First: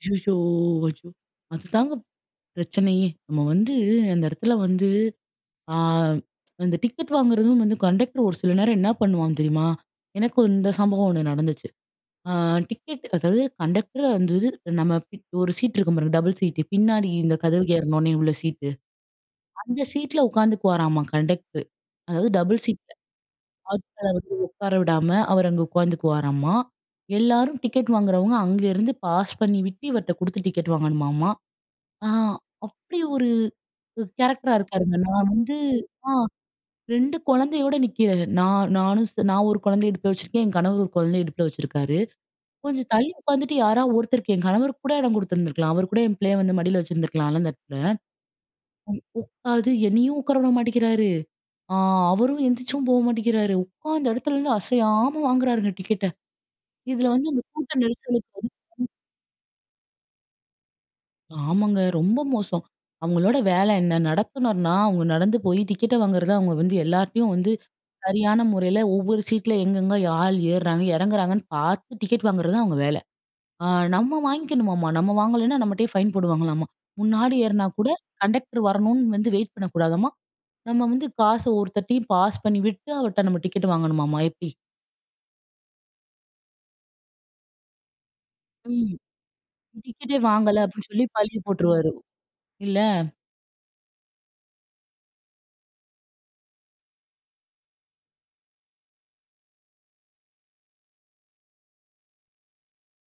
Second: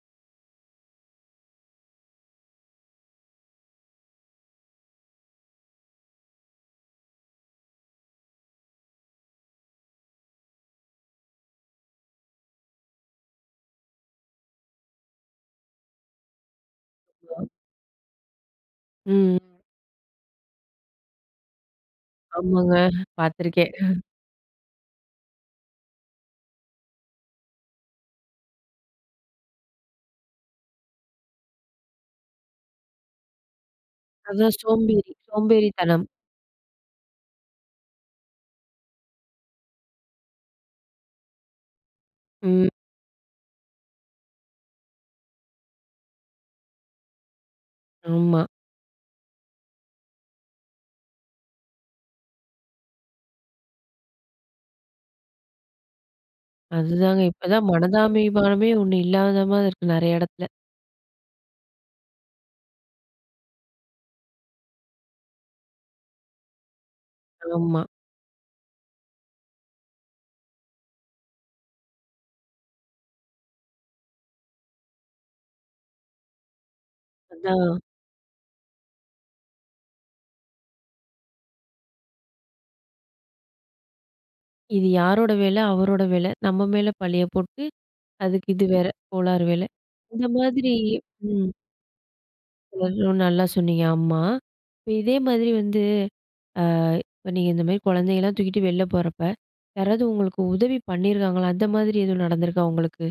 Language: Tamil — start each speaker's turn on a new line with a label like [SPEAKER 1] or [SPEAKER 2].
[SPEAKER 1] ஐயயோ! ஐயோ! அதுதாங்க பிரச்சனையே. நம்ம வந்து அந்த இடத்துல வந்து, ஆ. அந்த டிக்கெட் வாங்குறதும் வந்து கண்டெக்டர் ஒரு சில நேரம் என்ன பண்ணுவான் தெரியுமா? எனக்கு இந்த சம்பவம் ஒன்னு நடந்துச்சு. ஆ டிக்கெட் அதாவது கண்டெக்டர் வந்து இது நம்ம ஒரு சீட் இருக்கும் பாருங்க. டபுள் சீட்டு பின்னாடி இந்த
[SPEAKER 2] [unintelligible]
[SPEAKER 1] கதவுக்கு ஏறுன உன்னே உள்ள சீட்டு.
[SPEAKER 2] ம்.
[SPEAKER 1] அந்த சீட்ல உட்கார்ந்துக்குவாராமா கண்டக்ட்ரு. அதாவது டபுள்
[SPEAKER 2] ஆமாங்க
[SPEAKER 1] சீட்ல.
[SPEAKER 2] பார்த்துருக்கேன். அ.
[SPEAKER 1] [unintelligible] வந்து உட்கார விடாம அவர் அங்க உட்காந்துக்குவாராமா. எல்லாரும் டிக்கெட் வாங்குறவங்க, அங்கேருந்து பாஸ் பண்ணி விட்டு இவர்ட்ட குடுத்து டிக்கெட் வாங்கணுமாமா. ஆ. அப்படி ஒரு கேரக்டரா
[SPEAKER 2] அதுதான்
[SPEAKER 1] இருக்காருங்க.
[SPEAKER 2] சோம்பேறி,
[SPEAKER 1] நான் வந்து.
[SPEAKER 2] சோம்பேறித்தனம்.
[SPEAKER 1] ஆ 2 குழந்தையோட நிக்கிறேன். நான் நானும், நான் ஒரு குழந்தை இடுப்புல வச்சுருக்கேன். என் கணவர் ஒரு குழந்தைய இடுப்புல வச்சுருக்காரு.
[SPEAKER 2] ம்.
[SPEAKER 1] கொஞ்சம் தள்ளி உட்காந்துட்டு யாரா ஒருத்தருக்கு என் கணவருக்கு கூட இடம் குடுத்துருந்துருக்கலாம். அவர் கூட என் பிள்ளைய வந்து மடியில வச்சுருந்துருக்கலாம்ல அந்த இடத்துல.
[SPEAKER 2] ஆமா.
[SPEAKER 1] [unintelligible] அது என்னையும் உட்கார விட மாட்டேக்கிறாரு. அ அவரும் எந்திச்சும் போ மாட்டேங்கிறாரு. உட்காந்த இடத்துலருந்து அசையாம வாங்குறாருங்க டிக்கெட்ட. இதுல
[SPEAKER 2] அதுதாங்க,
[SPEAKER 1] வந்து அந்த
[SPEAKER 2] இப்பதான்
[SPEAKER 1] கூட்டம் நெரிசல்
[SPEAKER 2] மனிதாமிபானமே
[SPEAKER 1] [unintelligible]
[SPEAKER 2] ஒண்ணு இல்லாத மாரி இருக்கு, நிறைய இடத்துல.
[SPEAKER 1] ஆமாங்க ரொம்ப மோசம். அவங்களோட வேலை என்ன, நடத்துநர்னா அவங்க நடந்து போய் டிக்கெட்ட வாங்கறத அவங்க வந்து எல்லார்கிட்டயும் வந்து
[SPEAKER 2] ஆமா.
[SPEAKER 1] சரியான முறையில ஒவ்வொரு சீட்ல எங்கெங்கே ஆள் ஏர்றாங்க, இறங்குறாங்கன்னு பார்த்து டிக்கெட் வாங்குறது தான் அவங்க வேலை. ஆ நம்ம வாங்கிக்கணுமாமா. நம்ம வாங்கலனா நம்மட்டயே ஃபைன் போடுவாங்களாம்மா. முன்னாடி ஏற்னா
[SPEAKER 2] அதான்.
[SPEAKER 1] கூட கண்டெக்டர் வரணுனு வந்து வெயிட் பண்ணக்கூடாதாம்மா. நம்ம வந்து காச ஒருத்தர்டயும் பாஸ் பண்ணி விட்டு அவர்கிட்ட நம்ம டிக்கெட் வாங்கணுமாமா எப்படி.
[SPEAKER 2] இது யாரோடய வேல அவரோட வேல. நம்ம மேல பழிய போட்டு அதுக்கு இது வேற.
[SPEAKER 1] ம்.
[SPEAKER 2] கோளாறு வேல.
[SPEAKER 1] டிக்கெட்டே
[SPEAKER 2] இந்த
[SPEAKER 1] வாங்கல
[SPEAKER 2] மாதிரி
[SPEAKER 1] அப்படின்னு சொல்லி பழிய
[SPEAKER 2] ம்.
[SPEAKER 1] போட்ருவாரு. இல்ல.
[SPEAKER 2] [unintelligible] நல்லா சொன்னீங்க. ஆம்மா. இப்போ இதே மாதிரி வந்து. ஆ. இப்ப நீங்க இந்த மாதிரி குழந்தைங்களலாம் தூக்கிட்டு வெள்ல போறப்போ, யாராவது உங்களுக்கு உதவி பண்ணியிருக்காங்களா? அந்த மாதிரி எதுவும் நடந்துருக்கா உங்களுக்கு?